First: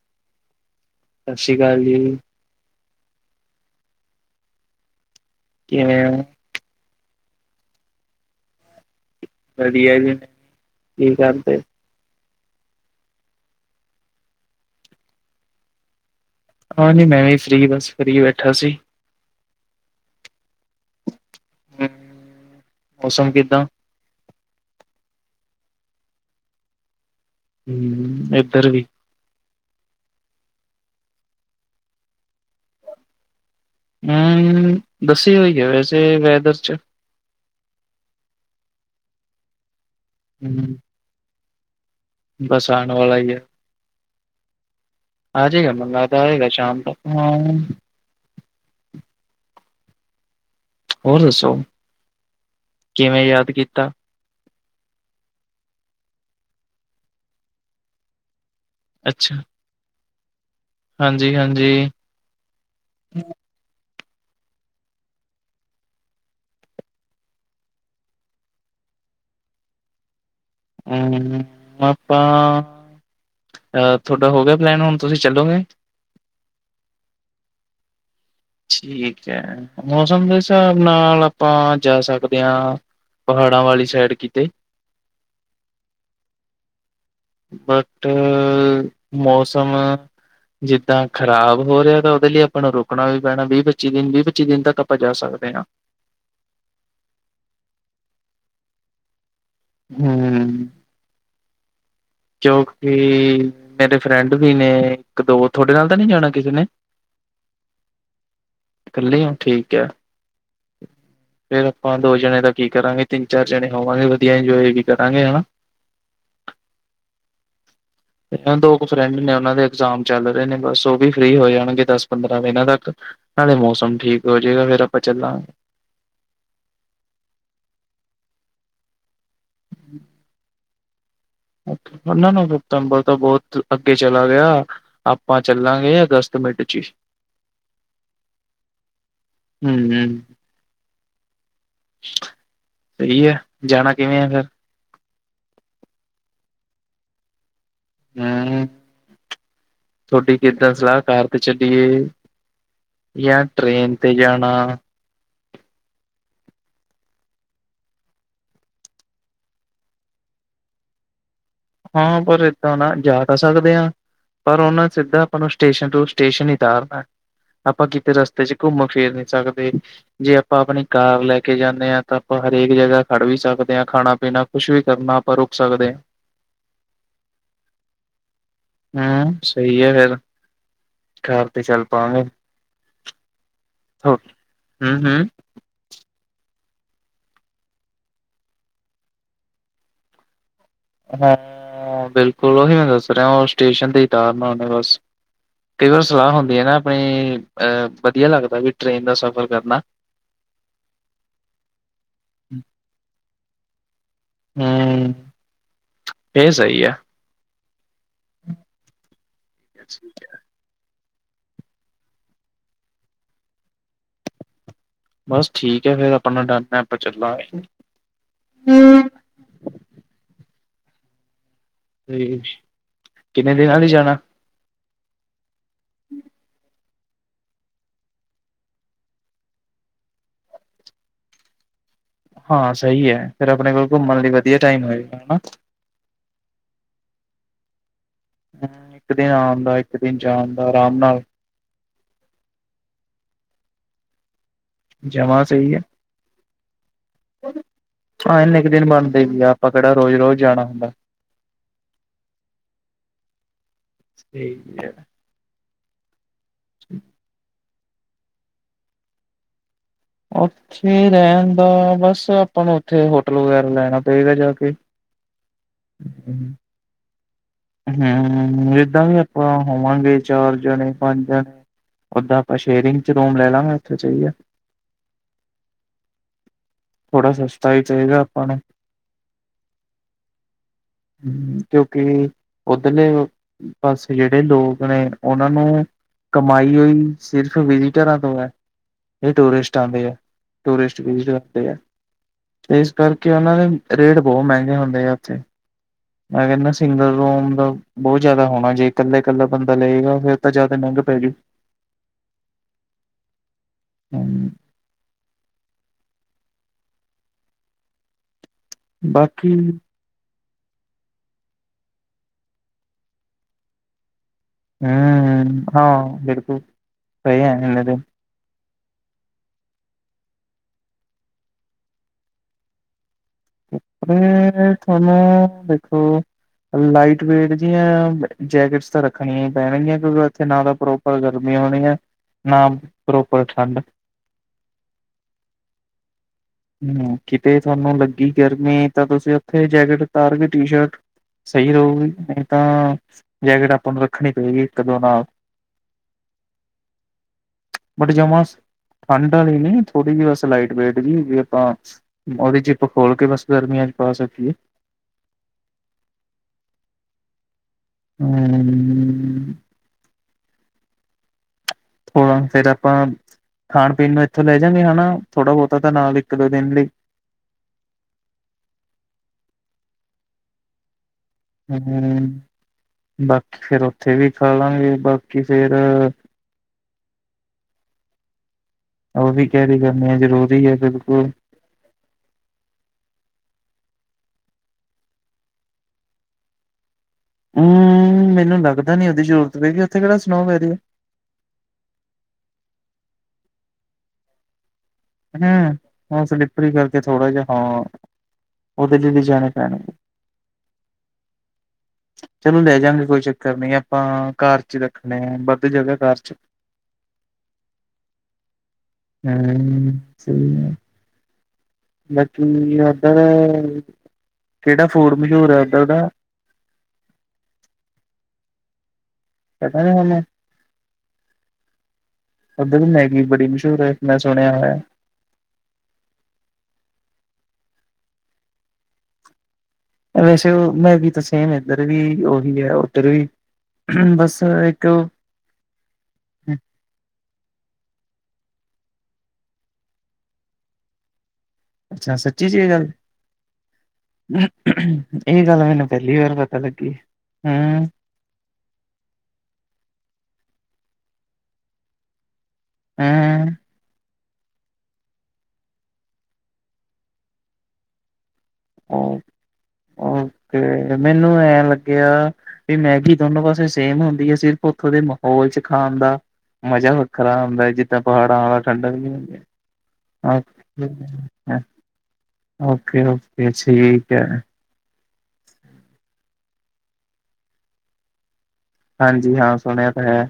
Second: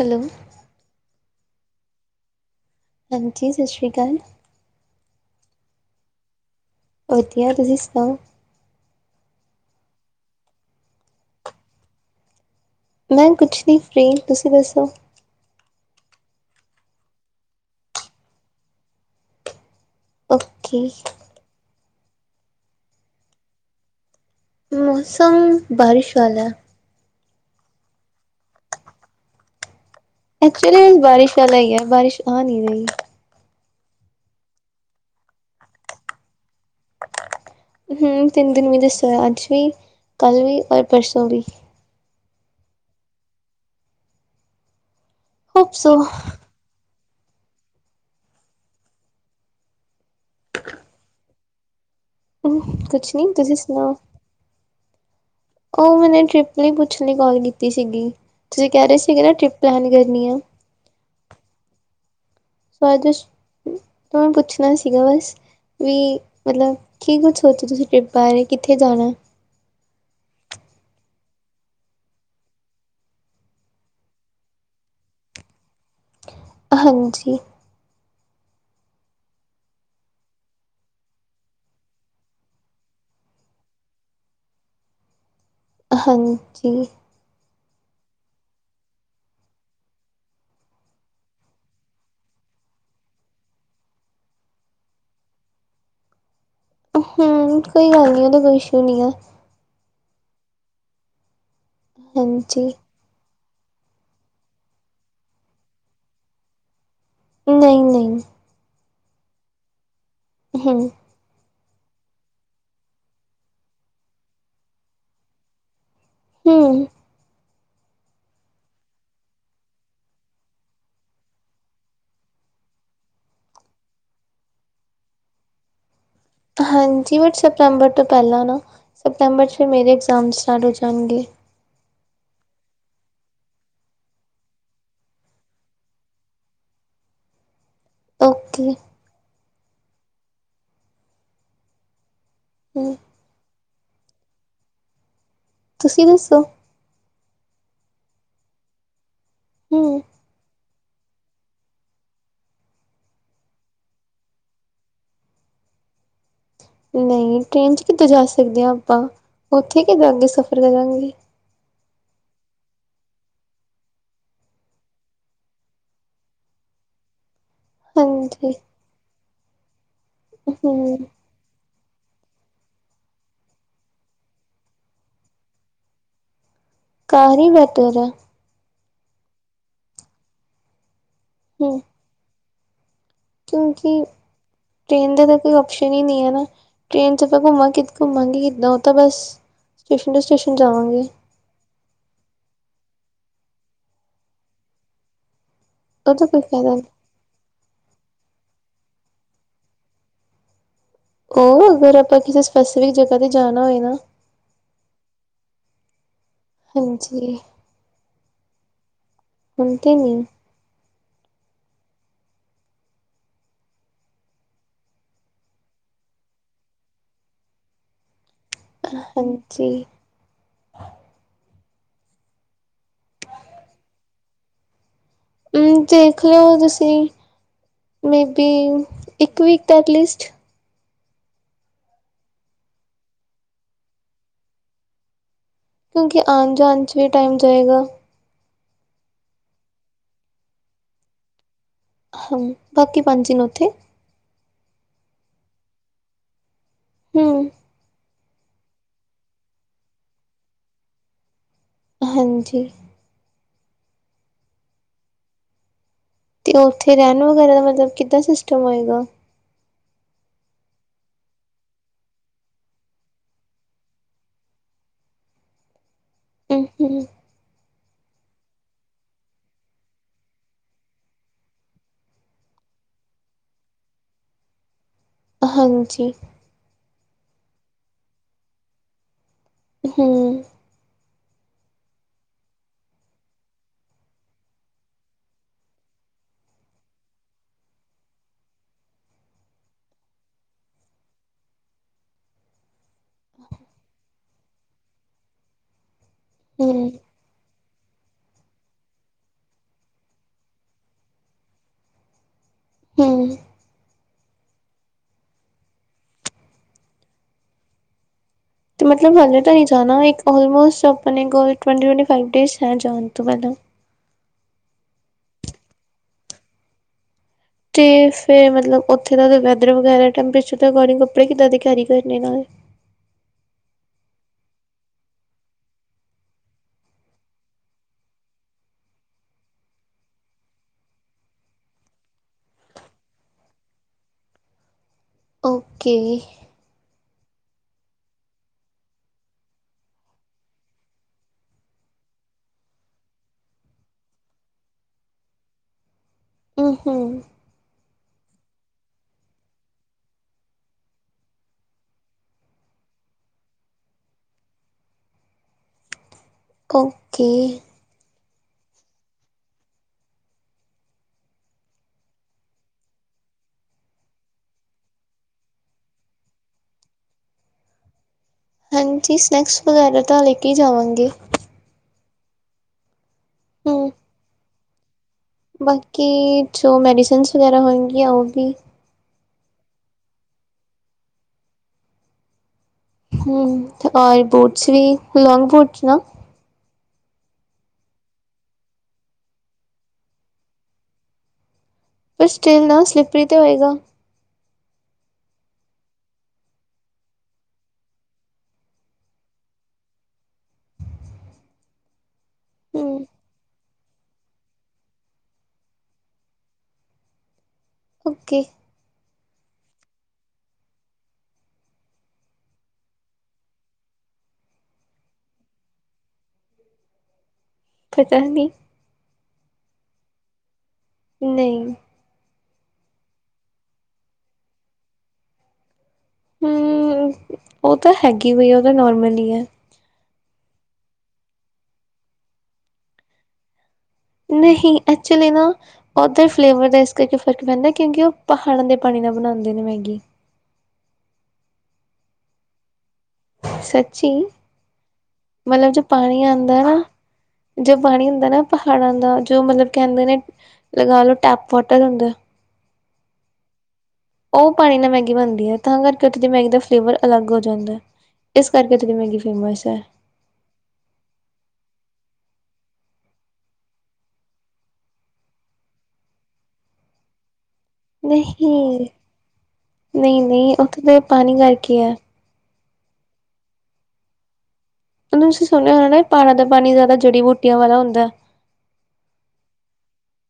Hello. ਸਤਿ ਸ਼੍ਰੀ ਅਕਾਲ ਜੀ। ਹਾਂਜੀ ਸਤਿ ਸ਼੍ਰੀ ਅਕਾਲ। ਕਿਵੇਂ ਓ? ਵਧੀਆ। ਤੁਸੀ ਸੁਣਾਉ? ਵਧੀਆ ਜੀ, ਕੀ ਕਰਦੇ? ਮੈਂ ਕੁਛ ਨਹੀਂ, ਫਰੀ, ਤੁਸੀਂ ਦੱਸੋ? ਹਾਂਜੀ, ਮੈਂ ਵੀ ਫਰੀ ਬਸ ਫਰੀ ਬੈਠਾ ਸੀ। ਓਕੇ। ਹਮ ਮੌਸਮ ਕਿੱਦਾਂ? ਮੌਸਮ ਬਾਰਿਸ਼ ਵਾਲਾ। ਹਮ ਇੱਧਰ ਵੀ। ਐਕਚੁਲੀ ਬਾਰਿਸ਼ ਵਾਲਾ ਹੀ ਹੈ, ਬਾਰਿਸ਼ ਆ ਨਹੀਂ ਰਹੀ। ਹਮ ਦੱਸੀ ਹੋਈ ਹੈ ਵੈਸੇ ਵੈਦਰ ਚ। ਹਮ ਤਿੰਨ ਦਿਨ ਦੱਸੀ ਅੱਜ ਵੀ, ਕੱਲ੍ਹ ਵੀ, ਔਰ ਹੂੰ ਪਰਸੋਂ ਵੀ। ਬਸ ਆਉਣ ਵਾਲਾ ਹੀ ਐ। ਆ ਜਾਏਗਾ ਹੋਪ ਸੋ ਮਲਾ ਤਾਂ ਆਏਗਾ ਸ਼ਾਮ ਤੱਕ। ਹੋਰ ਦੱਸੋ? ਹ ਕੁਛ ਕਿਵੇਂ ਨੀ, ਯਾਦ ਤੁਸੀਂ ਕੀਤਾ? ਸੁਣਾਓ? ਉਹ ਮੈਨੇ ਟਰਿਪ ਲਈ ਪੁੱਛਣ ਲਈ ਕਾਲ ਕੀਤੀ ਸੀਗੀ, ਤੁਸੀਂ ਕਹਿ ਰਹੇ ਸੀਗੇ ਨਾ ਟਰਿਪ ਪਲੈਨ ਕਰਨੀ ਆ। ਹਾਂਜੀ -ਹਾਂਜੀ! ਵੈਦਿਕ ਤੋਂ ਪੁੱਛਣਾ ਸੀਗਾ ਬਸ। ਵੀ ਮਤਲਬ ਕੀ ਕੁਝ ਸੋਚਦੇ ਤੁਸੀਂ ਟਰਿਪ ਬਾਰੇ, ਕਿੱਥੇ ਜਾਣਾ? ਪਾਪਾ। ਅ ਥੋਡਾ ਹੋ ਗਿਆ ਪਲੈਨ ਹੁਣ ਤੁਸੀਂ ਚੱਲੋਗੇ? ਹਾਂਜੀ। ਠੀਕ ਐ ਮੌਸਮ ਦੇ ਸਾਬ ਨਾਲ ਆਪਾਂ ਜਾ ਸਕਦੇ ਆ ਪਹਾੜਾਂ ਵਾਲੀ ਸਾਈਡ ਕਿਤੇ। ਹਾਂਜੀ। ਬਟ ਮੌਸਮ ਜਿੱਦਾਂ ਖ਼ਰਾਬ ਹੋ ਰਿਆ ਤਾਂ ਉਦੇ ਲਈ ਆਪਾਂ ਨੂੰ ਰੁਕਣਾ ਵੀ ਪੈਣਾ ਵੀ-ਪੱਚੀ ਦਿਨ, ਵੀ-ਪੱਚੀ ਦਿਨ ਤੱਕ ਆਪਾਂ ਜਾ ਸਕਦੇ ਆ। ਹਮ ਕੋਈ ਗੱਲ ਨੀ ਓਦਾ ਕੋਈ ਇਸ਼ੂ ਨੀ ਐ। ਹੂੰ। ਹਾਂਜੀ ਕਿਉਂਕਿ ਮੇਰੇ ਫਰੈਂਡ ਵੀ ਨੇ ਇੱਕ-ਦੋ ਥੋਡੇ ਨਾਲ ਤਾ ਨੀ ਜਾਣਾ ਕਿਸੀ ਨੇ। ਨਈ-ਨਈ ਕੱਲੇ ਔ ਠੀਕ ਐ। ਹ। ਫੇਰ ਆਪਾਂ ਦੋ ਜਣੇ ਦਾ ਕੀ ਕਰਾਂਗੇ ਤਿੰਨ-ਚਾਰ ਜਣੇ ਹੋਵਾਂਗੇ ਵਧੀਆ ਇੰਜੋਏ ਵੀ ਕਰਾਂਗੇ ਹਨਾ। ਹੂੰ। ਦੋ ਕੁ ਫਰੈਂਡ ਨੇ ਉਨਾਂ ਦੇ ਇਗਜ਼ਾਮ ਚੱਲ ਰਹੇ ਨੇ ਬਸ ਉਹ ਵੀ ਫ੍ਰਰੀ ਹੋ ਜਾਣਗੇ ਦਸ-ਪੰਦਰਾਂ ਦਿਨਾਂ ਤੱਕ। ਨਾਲੇ ਮੌਸਮ ਠੀਕ ਹੋ ਜਾਏਗਾ, ਫੇਰ ਆਪਾਂ ਚੱਲਾ ਹਾਂਜੀ ਬਟ ਸਤੰਬਰ ਤੋਂ ਪੈਲਾਂ ਨਾ ਸਤੰਬਰ ਚ ਫਿਰ ਮੇਰੇ ਇਗਜ਼ਾਮ ਸਟਾਰਟ ਹੋ ਜਾਣਗੇ। ਅੱ ਨਾ-ਨਾ ਸਤੰਬਰ ਤੋਂ ਬੋਤ ਅੱਗੇ ਚਲਾ ਗਿਆ। ਆਪਾਂ ਚੱਲਾਂਗੇ ਅਗਸਤ ਮਿਡ ਚ ਈ। ਓਕੇ। ਹੂੰ-ਹੂੰ। ਹੱ [unintelligible] ਹੂੰ। ਸਈ ਐ ਜਾਣਾ ਕਿਵੇਂ ਆ ਫਿਰ? ਤੁਸੀਂ ਦੱਸੋ? [inaudible] ਹੂੰ ਥੋਡੀ ਕਿੱਦਾਂ ਸਲਾਹ ਕਾਰ ਤੇ ਚਲੀਏ ਯਾ ਟਰੇਨ ਤੇ ਜਾਣਾ। ਨਈ ਟ੍ਰੇਨ ਚ ਕਿੱਦਾਂ ਜਾ ਸਕਦੇ ਆ ਆਪਾਂ ਉੱਥੇ ਕਿੱਦਾਂ ਅੱਗੇ ਸਫ਼ਰ ਕਰਾਂਗੇ। ਹਾਂ ਪਰ ਏਦਾਂ ਨਾ ਜਾ ਤਾਂ ਸਕਦੇ ਆ। ਪਰ ਓਨਾ ਸਿੱਧਾ ਆਪਾਂ ਨੂੰ ਸਟੇਸ਼ਨ ਟੂ ਸਟੇਸ਼ਨ ਹੀ ਉਤਾਰਨਾ। ਆਪਾਂ ਕਿਤੇ ਰਸਤੇ ਹਾਂਜੀ ਚ ਘੁੰਮ ਫਿਰ ਨੀ ਸਕਦੇ ਜੇ ਆਪਾਂ ਆਪਣੀ ਹੂੰ ਕਾਰ ਲੈ ਕੇ ਜਾਨੇ ਆ ਆਪਾਂ ਹਰੇਕ ਜਗਾ ਖੜ ਵੀ ਸਕਦੇ ਆ ਖਾਣਾ-ਪੀਣਾ ਕੁਛ ਵੀ ਕਰਨਾ ਆਪਾਂ ਰੁਕ ਸਕਦੇ ਆ। ਕਾਰ ਈ ਬੈਟਰ ਐ। ਹੇ ਸਈ ਐ ਫੇਰ, ਕਾਰ ਤੇ ਹੂੰ ਚੱਲ ਪਾਵਾਂਗੇ। ਕਿਉਂਕਿ ਹਮ ਟ੍ਰੇਨ ਦਾ ਹਮ ਦ ਕੋਈ ਓਪਸ਼ਨ ਹੀ ਨੀ ਹੈ ਨਾ ਟ੍ਰੇਨ ਚ ਆਪਾਂ ਘੁੰਮਾਂ ਕਿ ਘੁੰਮਾਂਗੇ ਕਿੱਦਾਂ ਓ ਤਾਂ ਬਸ ਸਟੇਸ਼ਨ ਤੋਂ ਸਟੇਸ਼ਨ ਜਾਵਾਂਗੇ। ਹਾਂ, ਬਿਲਕੁਲ ਉਹੀ ਮੈਂ ਦੱਸ ਰਿਆ ਉਹ ਸਟੇਸ਼ਨ ਤੇ ਹੀ ਤਾਰਨਾ ਓਨੇ ਬਸ। ਕਈ ਵਾਰ ਉਹਦਾ ਸਲਾਹ ਕੋਈ ਹੁੰਦੀ ਹੈ ਫਾਇਦਾ ਨਾ ਨਹੀਂ ਆਪਣੀ ਅ ਵਧੀਆ ਲੱਗਦਾ ਵੀ ਟੇਨ ਦਾ ਸਫ਼ਰ ਕਰਨਾ। ਕੋ ਅਗਰ ਆਪਾਂ ਕਿਸੇ ਸਪੇਸਵੀ ਜਗ੍ਹਾ ਤੇ ਜਾਣਾ ਹੋਏ ਨਾ ਹੂੰ। ਹਾਂਜੀ ਹੁਣ ਤਾਂ ਨੀ। ਬਸ ਠੀਕ ਐ ਫੇਰ ਆਪਣਾ ਡਨ ਐ ਆਪਾਂ ਚੱਲਾਂਗੇ। ਹਾਂ ਹਾਂਜੀ ਤੀਜ, ਕਿੰਨੇ ਦਿਨਾਂ ਲਈ ਜਾਣਾ ਦੇਖ ਲਿਉ ਤੁਸੀਂ, ਮੇਬੀ ਇੱਕ ਵੀਕ ਦਾ ਐਟਲੀਸਟ ਹਾਂ ਸਹੀ ਐ, ਫੇਰ ਆਪਣੇ ਕੋਲ ਘੁੰਮਣ ਲਈ ਵਧੀਆ ਟਾਈਮ ਹੋਏਗਾ ਨਾ ਕਿਉਂਕਿ ਆਣ -ਜਾਣ 'ਚ ਵੀ ਟਾਈਮ ਜਾਏਗਾ ਹਮ ਇੱਕ ਦਿਨ ਆਣ ਦਾ, ਇੱਕ ਦਿਨ ਜਾਣ ਦਾ, ਆਰਾਮ ਨਾਲ ਹਾਂ, ਬਾਕੀ ਪੰਜ ਦਿਨ ਉੱਥੇ ਜਮਾ ਸਹੀ ਐ ਹਮ ਹਾਂ ਐਨੇ ਕ ਦਿਨ ਬਣਦੇ ਵੀ ਆ, ਆਪਾਂ ਕਿਹੜਾ ਰੋਜ਼- ਰੋਜ਼ ਜਾਣਾ ਹੁੰਦਾ ਹਾਂਜੀ ਠੀਕ ਕਿਹਾ ਤੇ ਉੱਥੇ ਰਹਿਣ ਵਗੈਰਾ ਦਾ ਮਤਲਬ ਕਿੱਦਾਂ ਸਿਸਟਮ ਹੋਏਗਾ ਉੱਥੇ ਰਹਿਣ ਦਾ, ਬਸ ਆਪਾਂ ਨੂੰ ਉੱਥੇ ਹੋਟਲ ਵਗੈਰਾ ਲੈਣਾ ਪਏਗਾ ਜਾ ਕੇ ਹਮਮ ਹਮ ਹਮ ਹਮ ਜਿੱਦਾਂ ਵੀ ਆਪਾਂ ਹੋਵਾਂਗੇ ਚਾਰ ਜਣੇ, ਪੰਜ ਜਣੇ ਓਦਾਂ ਆਪਾਂ ਸ਼ੇਅਰਿੰਗ 'ਚ ਰੂਮ ਲੈ ਲਾਂਗੇ, ਉੱਥੇ ਚਹੀਏ ਹਾਂਜੀ ਥੋੜਾ ਸਸਤਾ ਹੀ ਚਾਹੀਦਾ ਆਪਾਂ ਨੂੰ ਹਮ ਹਮ, ਕਿਉਂਕਿ, ਉੱਧਰਲੇ ਓ ਬਸ ਜੇੜੇ ਲੋਕ ਨੇ, ਉਹਨਾਂ ਨੂੰ ਕਮਾਈ ਓਈ, ਸਿਰਫ ਵਿਜ਼ਟਰਾਂ ਤੋਂ ਐ ਇਹ ਟੂਰਿਸਟ ਆਉਂਦੇ ਆ, ਟੂਰਿਸਟ ਵੀਜਾ ਤੇ ਆ ਤੇ ਇਸ ਕਰਕੇ ਉਹਨਾਂ ਦੇ ਰੇਟ ਬਹੁਤ ਮਹਿੰਗੇ ਹੁੰਦੇ ਆ ਉੱਥੇ, ਮੈਂ ਰਹਿੰਦਾ ਹਮ ਸਿੰਗਲ ਰੂਮ ਦਾ ਬਹੁਤ ਜਿਆਦਾ ਹੋਣਾ, ਜੇ ਇਕੱਲੇ- ਇਕੱਲਾ ਬੰਦਾ ਲਏਗਾ ਫੇਰ ਤਾਂ ਜਿਆਦਾ ਮਹਿੰਗਾ ਪੈਜੂ ਹਮ ਹਾਂਜੀ ਤੇ ਮਤਲਬ ਹਾਲੇ ਤਾਂ ਬਾਕੀ ਨਹੀਂ ਜਾਣਾ, ਆਲਮੋਸਟ ਆਪਣੇ ਕੋਲ ਟਵੰਟੀ -ਟਵੰਟੀ ਫਾਇਵਸ ਡੇ ਹੈ ਜਾਣ ਤੋਂ ਪਹਿਲਾਂ ਹਮ, ਹਾਂ, ਬਿਲਕੁੱਲ ਸਹੀ ਕਹਿੰਦੇ ਤੇ ਫੇਰ ਮਤਲਬ ਉੱਥੇ ਦਾ ਵੈਦਰ ਵਗੈਰਾ ਟੈਂਪਰੇਚਰ ਦੇ ਅਕੋਰਡਿੰਗ ਕੱਪੜੇ ਕਿੱਦਾਂ ਦੇ ਕੈਰੀ ਕਰਨੇ ਇਹਨਾਂ ਦੇ ਪਰ ਤੁਹਾਨੂੰ ਦੇਖੋ ਹਜੇ ਲਾਈਟ ਵੇਟ ਜਿਹੀਆ ਜੈਕਟਸ ਤਾਂ ਰਖਣੀਆ ਹੀ ਪੈਣਗੀਆਂ ਕਿਉਂਕਿ ਉੱਥੇ ਨਾ ਤਾਂ ਪ੍ਰੋਪ ਪ੍ਰੋਪਰ ਗਰਮੀ ਹੋਣੀ ਐ, ਨਾ ਪ੍ਰੋਪਰ ਠੰਡ ਓਕੇ ਹਮ, ਕਿਤੇ ਤੁਹਾਨੂੰ ਲੱਗੀ ਗਰਮੀ, ਤਾਂ ਤੁਸੀਂ ਉੱਥੇ ਜੈਕਟ ਉਤਾਰ ਕੇ ਟੀ ਸ਼ਰਟ ਸਹੀ ਰਹੋਗੇ, ਨਹੀਂ ਤਾਂ, ਜੈਕਟ ਆਪਾਂ ਨੂੰ ਰੱਖਣੀ ਪਏਗੀ ਇੱਕ -ਦੋ ਨਾਲ ਓ ਹੋ ਬਟ ਜਮਾ, ਠੰਢ ਵਾਲੀ ਨੀ ਥੋੜੀ ਜਿਹੀ ਬਸ ਲਾਈਟ ਵੇਟ ਜੀ ਜਿਵੇਂ ਆਪਾਂ, ਉਹਦੀ ਜਿੱਪ ਖੋਲ ਕੇ ਬਸ ਗਰਮੀਆਂ 'ਚ ਪਾ ਸਕੀਏ ਓਕੇ ਹਮ ਹੁਣ ਉੱਥੇ ਤਾਂ ਆਪਾਂ, ਖਾਣ -ਪੀਣ ਨੂੰ ਇੱਥੋਂ ਲੈ ਜਾਗੇ ਹਨਾ, ਥੋੜਾ ਬਹੁਤਾ ਤਾਂ ਨਾਲ ਇੱਕ-ਦੋ ਦਿਨ ਲਈ ਹਾਂਜੀ ਸਨੈਕਸ ਵਗੈਰਾ ਤਾਂ ਲੈ ਕੇ ਜਾਵਾਂਗੇ ਹੂੰ, ਬਾਕੀ ਫੇਰ ਹੂੰ ਉੱਥੇ ਵੀ ਖਾ ਲਾਂਗੇ ਆ ਬਾਕੀ, ਜੋ ਮੈਡੀਸਨਸ ਵਗੈਰਾ ਹੋਣਗੀਆਂ ਉਹ ਵੀ ਉਹ ਵੀ ਕੈਰੀ ਕਰਨੀ ਐ ਜ਼ਰੂਰੀ ਐ ਬਿਲਕੁਲ। ਹੂੰ, ਬੋਟਸ ਵੀ [unintelligible] ਲੋਂਗ ਬੋਟਸ ਨਾ ਹੂੰ ਮੈਨੂੰ ਲੱਗਦਾ ਨੀ ਉਹਦੀ ਜ਼ਰੂਰਤ ਹੋਏਗੀ ਉੱਥੇ ਕਿਹੜਾ ਸਨੋ ਪੈ ਰੀ ਆ। ਪਰ ਸਟਿੱਲ ਨਾ ਸਲਿੱਪਰੀ ਤੇ ਹੋਏਗਾ। ਹੂੰ, ਉਹ ਸਲਿੱਪਰੀ ਕਰਕੇ ਥੋੜਾ ਜਾ ਹਾਂ ਉਹਦੇ ਚ ਵੀ ਜਾਣੇ ਪੈਣਾ। ਚਲੋ ਲੈ ਹੂੰ ਜਾਗੇ ਕੋਈ ਚੱਕਰ ਨੀ ਆਪਾਂ ਘਰ ਚ ਰੱਖਣੇ ਆ ਵੱਧ ਜਗ੍ਹਾ ਘਰ ਚ ਓਕੇ, ਹੂੰ ਸਹੀ ਆ। ਬਾਕੀ ਇਧਰ, ਕਿਹੜਾ ਫੂਡ ਮਸ਼ਹੂਰ ਐ ਉੱਧਰ ਦਾ? ਪਤਾ ਨੀ। ਪਤਾ ਨੀ ਸੋਨੂੰ? ਨਈ, ਉੱਧਰ ਦੀ ਮੈਗੀ ਬੜੀ ਮਸ਼ਹੂਰ ਐ ਮੈਂ ਸੁਣਿਆ ਹੋਇਆ। ਹੂੰ, ਉਹ ਤਾਂ ਹੈਗੀ ਵੀਈ ਉਹ ਤਾਂ ਨੋਰਮਲ ਈ ਐ। ਵੈਸੇ ਉਹ ਮੈਂ ਵੀ ਤਾਂ ਸੇਮ ਇੱਧਰ ਵੀ ਉਹੀ ਐ ਉੱਧਰ ਵੀ ਬਸ ਨਹੀਂ ਇੱਕ ਐਕਚਲ਼ੀ ਨਾ ਓਧਰ ਫਲੇਵਰ ਦਾ ਇਸ ਕਰਕੇ ਫ਼ਰਕ ਪੈਂਦਾ ਕਿਉਂਕਿ ਉਹ ਪਹਾੜਾਂ ਦੇ ਪਾਣੀ ਨਾਲ ਬਣਾਦੇ ਨੇ ਮੈਗੀ। ਅੱਛਾ ਸੱਚੀ ਚ ਇਹ ਗੱਲ ਐ। ਸੱਚੀ ਇਹ ਗੱਲ ਮਤਲਬ ਜੋ ਮੈਨੂੰ ਪਹਿਲੀ ਪਾਣੀ ਵਾਰ ਪਤਾ ਆਉਂਦਾ ਨਾ ਲੱਗੀ। ਜੋ ਹਮ ਪਾਣੀ ਹੁੰਦਾ ਨਾ ਪਹਾੜਾਂ ਦਾ ਜੋ ਮਤਲਬ ਕਹਿੰਦੇ ਨੇ, ਲਗਾ ਲਓ ਟੈਪ ਵਾਟਰ ਹੁੰਦਾ। ਹੂੰ, ਉਹ ਪਾਣੀ ਨਾਲ ਮੈਗੀ ਬਣਦੀ ਐ ਤਾਂ ਕਰਕੇ ਉੱਥੇ ਦੀ ਮੈਗੀ ਦਾ ਫਲੇਵਰ ਅਲੱਗ ਹੋ ਜਾਂਦਾ ਐ। ਇਸ ਕਰਕੇ ਤੋਂ ਮੈਗੀ ਫੇਮਸ ਐ। ਓਕੇ ਮੈਨੂੰ ਐਂ ਲੱਗਿਆ ਵੀ ਮੈਗੀ ਦੋਨੋ ਪਾਸੇ ਸੇਮ ਹੁੰਦੀ ਆ ਸਿਰਫ਼ ਉੱਥੋਂ ਦੇ ਮਾਹੌਲ 'ਚ ਖਾਣ ਦਾ ਮਜ਼ਾ ਵੱਖਰਾ ਹੁੰਦਾ ਜਿੱਦਾਂ ਪਹਾੜਾਂ ਵੱਲ ਠੰਡਾ [unintelligible] ਨਹੀਂ-ਨਹੀ ਉੱਥੇ ਤਾਂ ਦੇ ਪਾਣੀ ਕਰਕੇ ਐ। ਓਕੇ-ਓਕੇ ਠੀਕ ਐ। ਤੁਸੀਂ ਸੁਣਿਆ ਹੋਣਾ ਪਹਾੜਾ ਦਾ ਪਾਣੀ ਜ਼ਿਆਦਾ ਜੜ੍ਹੀ ਬੂਟੀਆਂ ਵਾਲਾ ਹੁੰਦਾ। ਹਾਂਜੀ ਹਾਂ ਸੁਣਿਆ ਤਾਂ ਹੈ।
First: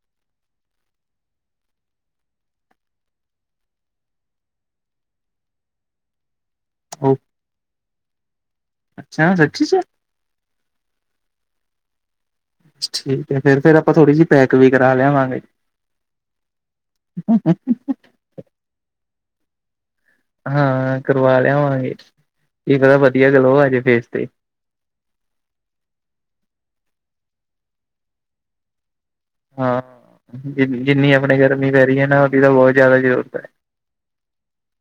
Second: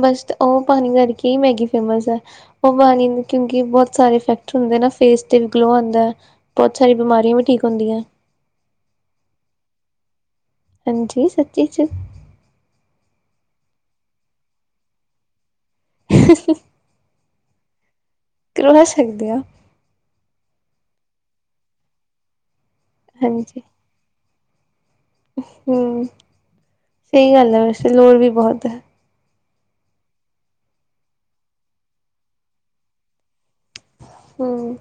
ਬਸ ਉਹ ਪਾਣੀ ਕਰਕੇ ਈ ਮੈਗੀ ਫੇਮਸ ਐ। ਉਹ ਪਾਣੀ ਨਾ ਕਿਉਂਕਿ ਬਹੁਤ ਸਾਰੇ ਇਫੈਕਟ ਹੁੰਦੇ ਨਾ ਫੇਸ ਤੇ ਵੀ ਗਲੋ ਆਦਾ ਐ। ਬਹੁਤ ਸਾਰੀਆਂ ਬਿਮਾਰੀਆਂ ਵੀ ਠੀਕ ਹੁੰਦੀਆਂ। ਅੱਛਾ ਸੱਚੀ ਚ, ਹਾਂਜੀ ਸੱਚੀ 'ਚ, ਠੀਕ ਐ ਫ਼ਿਰ ਫੇਰ ਆਪਾਂ ਥੋੜੀ ਜਿਹੀ ਪੈਕ ਵੀ ਕਰਾ ਲਿਆਵਾਂਗੇ। [inaudible] [inaudible] ਕਰਵਾ ਸਕਦੇ ਆ। ਹਾਂ ਕਰਵਾ ਲਿਆਵਾਂਗੇ, ਕੀ ਪਤਾ ਵਧੀਆ ਗਲੋ ਆਜੇ ਫੇਸ ਤੇ। ਹੂੰ ਸਹੀ ਗੱਲ ਐ ਵੈਸੇ ਲੋੜ ਵੀ ਬਹੁਤ ਐ। ਹਾਂ, ਜਿੰਨੀ ਆਪਣੇ ਗਰਮੀ ਪੈ ਰਹੀ ਐ ਨਾ ਉਹਦੀ ਤਾਂ ਬਹੁਤ ਜ਼ਿਆਦਾ ਜ਼ਰੂਰਤ ਐ। ਹੂੰ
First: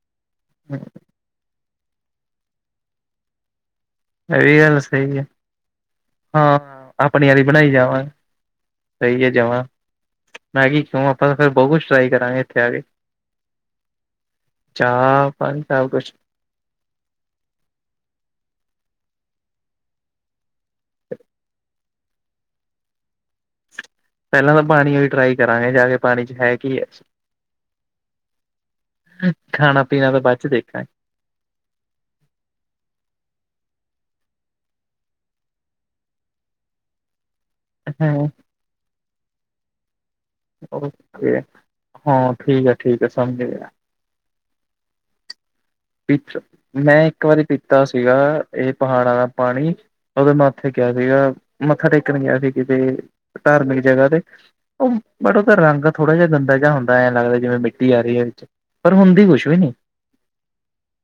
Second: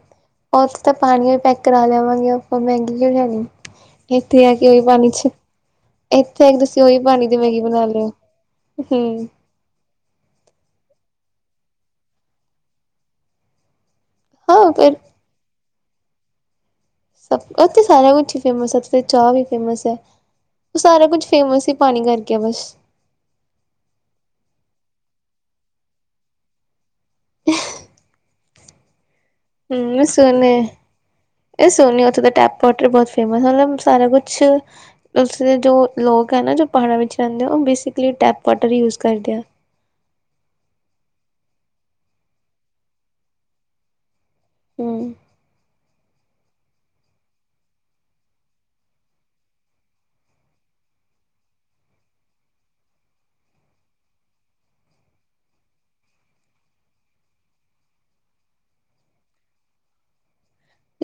ਉਥੇ ਤਾਂ ਪਾਣੀ ਵੀ ਪੈਕ ਕਰਾ ਲਿਆਵਾਂਗੇ, ਆਪਾਂ ਮੈਗੀ ਕੀ ਕਰਨੀ। ਇਹ ਏਥੇ ਵੀ ਆਕੇ ਗੱਲ ਈ ਪਾਣੀ ਸਹੀ ਹੈ। ਚ। ਏਥੇ ਆਕੇ ਹਾਂ ਤੁਸੀਂ ਓਈ ਪਾਣੀ ਆਪਣੀ ਦੀ ਵਾਲੀ ਮੈਗੀ ਬਣਾਈ ਬਣਾ ਜਾਵਾਂ ਲਿਓ, ਸਹੀ ਹੂੰ। ਹੈ ਜਮਾਂ ਮੈਗੀ ਕਯੋ, ਆਪਾਂ ਫਿਰ ਬੋ ਕੁਛ ਟਰਾਈ ਕਰਾਂਗੇ ਏਥੇ ਆ ਕੇ, ਹਾਂ ਫਿਰ ਚਾਹ [unintelligible] ਕੂਛ ਸਭ ਏਥੇ ਸਾਰਾ ਕੁਛ ਈ ਫੇਮਸ ਐ, ਏਥੋਂਦੀ ਚਾਹ ਵੀ ਫੇਮਸ ਐ, ਓ ਸਾਰਾ ਕੁਛ ਫੇਮਸ ਈ ਪਾਣੀ ਕਰਕੇ ਆ ਬਸ। ਪੈਲਾਂ ਤਾਂ ਪਾਣੀ ਆਲੀ ਟਰਾਈ ਕਰਾਂਗੇ ਜਾ ਕੇ, ਪਾਣੀ ਚ ਹੈ ਕੀ ਐ। [unintelligible] ਖਾਣਾ ਹੂੰ, ਪੀਣਾ ਤਾਂ ਬਾਅਦ ਚ ਸੋਂਨੇ ਦੇਖਾਂਗੇ ਏ ਸੋਨੀ ਉੱਥੇ ਦਾ ਟੈਪ ਵਾਂਟਰ ਬੋਤ ਫੇਮਸ ਆ, ਮਤਲਬ ਸਾਰਾ ਕੁਛ ਓਥੋਂ ਦੇ ਜੋ ਲੋਕ ਐ ਨਾ ਜੋ ਪਹਾੜਾਂ ਵਿੱਚ ਰੈਂਦੇ ਆ, ਓ ਬੇਸਿਕਲੀ ਟੈਪ ਵਾਟਰ ਯੂਜ ਕਰਦੇ ਆ। ਓਕੇ ਹਾਂ, ਠੀਕੈ-ਠੀਕੈ ਸਮਝ ਗਯਾ। ਹੂੰ। ਪੀ, ਮੈਂ ਇੱਕ ਵਾਰੀ ਪੀਤਾ ਸੀਗਾ ਇਹ ਪਹਾੜਾਂ ਦਾ ਪਾਣੀ ਓਦੋ ਮੈਂ ਓਦੇ ਗਿਆ ਸੀਗਾ, ਮੱਥਾ ਟੇਕਣ ਗਿਆ ਸੀ ਕਿਸੇ ਧਾਰਮਿਕ ਜਗ੍ਹਾ ਤੇ ਓ ਬਟ ਓਦਾ ਰੰਗ ਥੋੜਾ ਜਾ ਗੰਦਾ ਜੇਆ ਹੁੰਦਾ ਐ ਲੱਗਦਾ ਜਿਵੇਂ ਮਿੱਟੀ ਆ ਰਿਐ ਵਿੱਚ। ਪਰ ਹੁੰਦੀ ਕੁਛ ਵੀ ਨੀ।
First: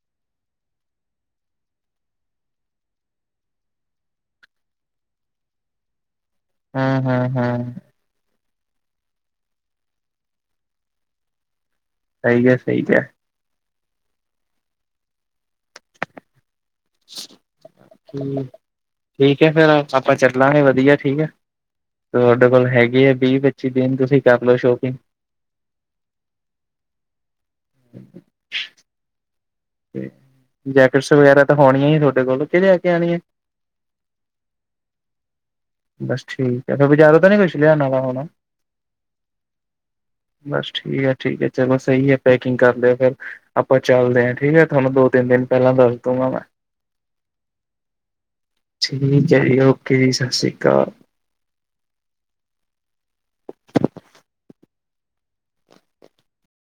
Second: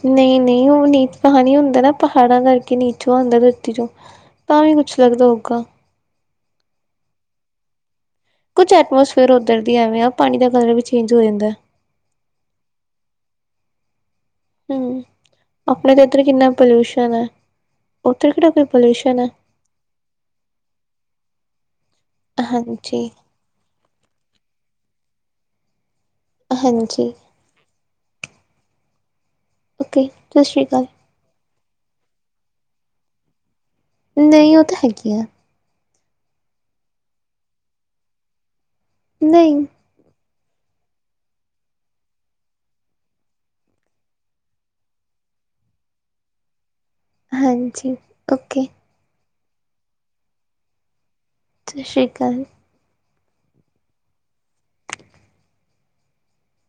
ਨਈਂ-ਨਈਂ, ਓ ਨੀਚ ਪਾਣੀ ਹੁੰਦਾ ਨਾ ਪਹਾੜਾਂ ਕਰਕੇ ਨੀਚੋਂ ਆਂਦਾ ਧਰਤੀ ਚੋਂ। ਤਾਂ ਵੀ ਕੁੱਛ ਲੱਗਦਾ ਹੋਊਗਾ। ਹੂੰ-ਹੂੰ-ਹੂੰ। ਕੁਛ ਐਟਮੋਸਫੇਅਰ ਓਦਰ ਦੀ ਐਵੇ ਆ, ਪਾਣੀ ਦਾ ਕਲਰ ਵੀ ਚੇਂਜ ਹੋ ਜਾਂਦਾ। ਸਈ ਐ, ਸਈ ਐ। ਹੂੰ, ਅਪਨੇ ਤਾਂ ਏਦਰ ਕਿੰਨਾ ਪੋਲਿਊਸ਼ਨ ਐ। ਠੀਕੈ, ਫੇਰ ਆਪਾਂ ਚੱਲਾਗੇ ਵਧੀਆ ਠੀਕ ਐ। ਤੁਆਡੇ ਕੋਲ ਹੈਗੇ ਆ ਹਾਂਜੀ-ਹਾਂਜੀ, ਵੀਹ-ਪੱਚੀ ਦਿਨ, ਤੁਸੀਂ ਕਰ ਲਓ ਸ਼ੋਪਿੰਗ। ਹਾਂਜੀ। [unintelligible] ਓਕੇ ਸਤਿ ਸ਼੍ਰੀ ਅਕਾਲ ਜੈਕਟਸ ਵਗੈਰਾ ਤਾਂ ਹੋਣੀਆ ਈ ਆ ਥੋਡੇ ਕੋਲ, ਕਿ ਲੇਕੇ ਆਨੀਆਂ ਨੇ? ਨਈਂ, ਓ ਤਾ ਹੈਗੀਆ। ਬਸ ਠੀਕ ਐ, ਫੇਰ ਬਜਾਰੋ ਤਾਂ ਨੀ ਕੁਛ ਲਿਆਣਾ ਵਾਲਾ ਹੋਣਾ? ਨਈਂ। ਬਸ ਠੀਕੈ-ਠੀਕੈ ਚਲੋ ਸਈ ਐ, ਪੈਕਿੰਗ ਕਰ ਲਓ ਫੇਰ ਆਪਾਂ ਚੱਲਦੇ ਆਂ। ਠੀਕ ਐ ਤੁਆਨੂੰ ਦੋ-ਤਿੰਨ ਦਿਨ ਪੈ ਲਾਂ ਦੱਸ ਦੂੰਗਾ ਮੈਂ। ਹਾਂਜੀ, ਓਕੇ। ਠੀਕੈ ਜੀ ਓਕੇ ਜੀ, ਸਤਿ ਸ਼੍ਰੀ ਅਕਾਲ। ਸਤਿ ਸ਼੍ਰੀ ਅਕਾਲ।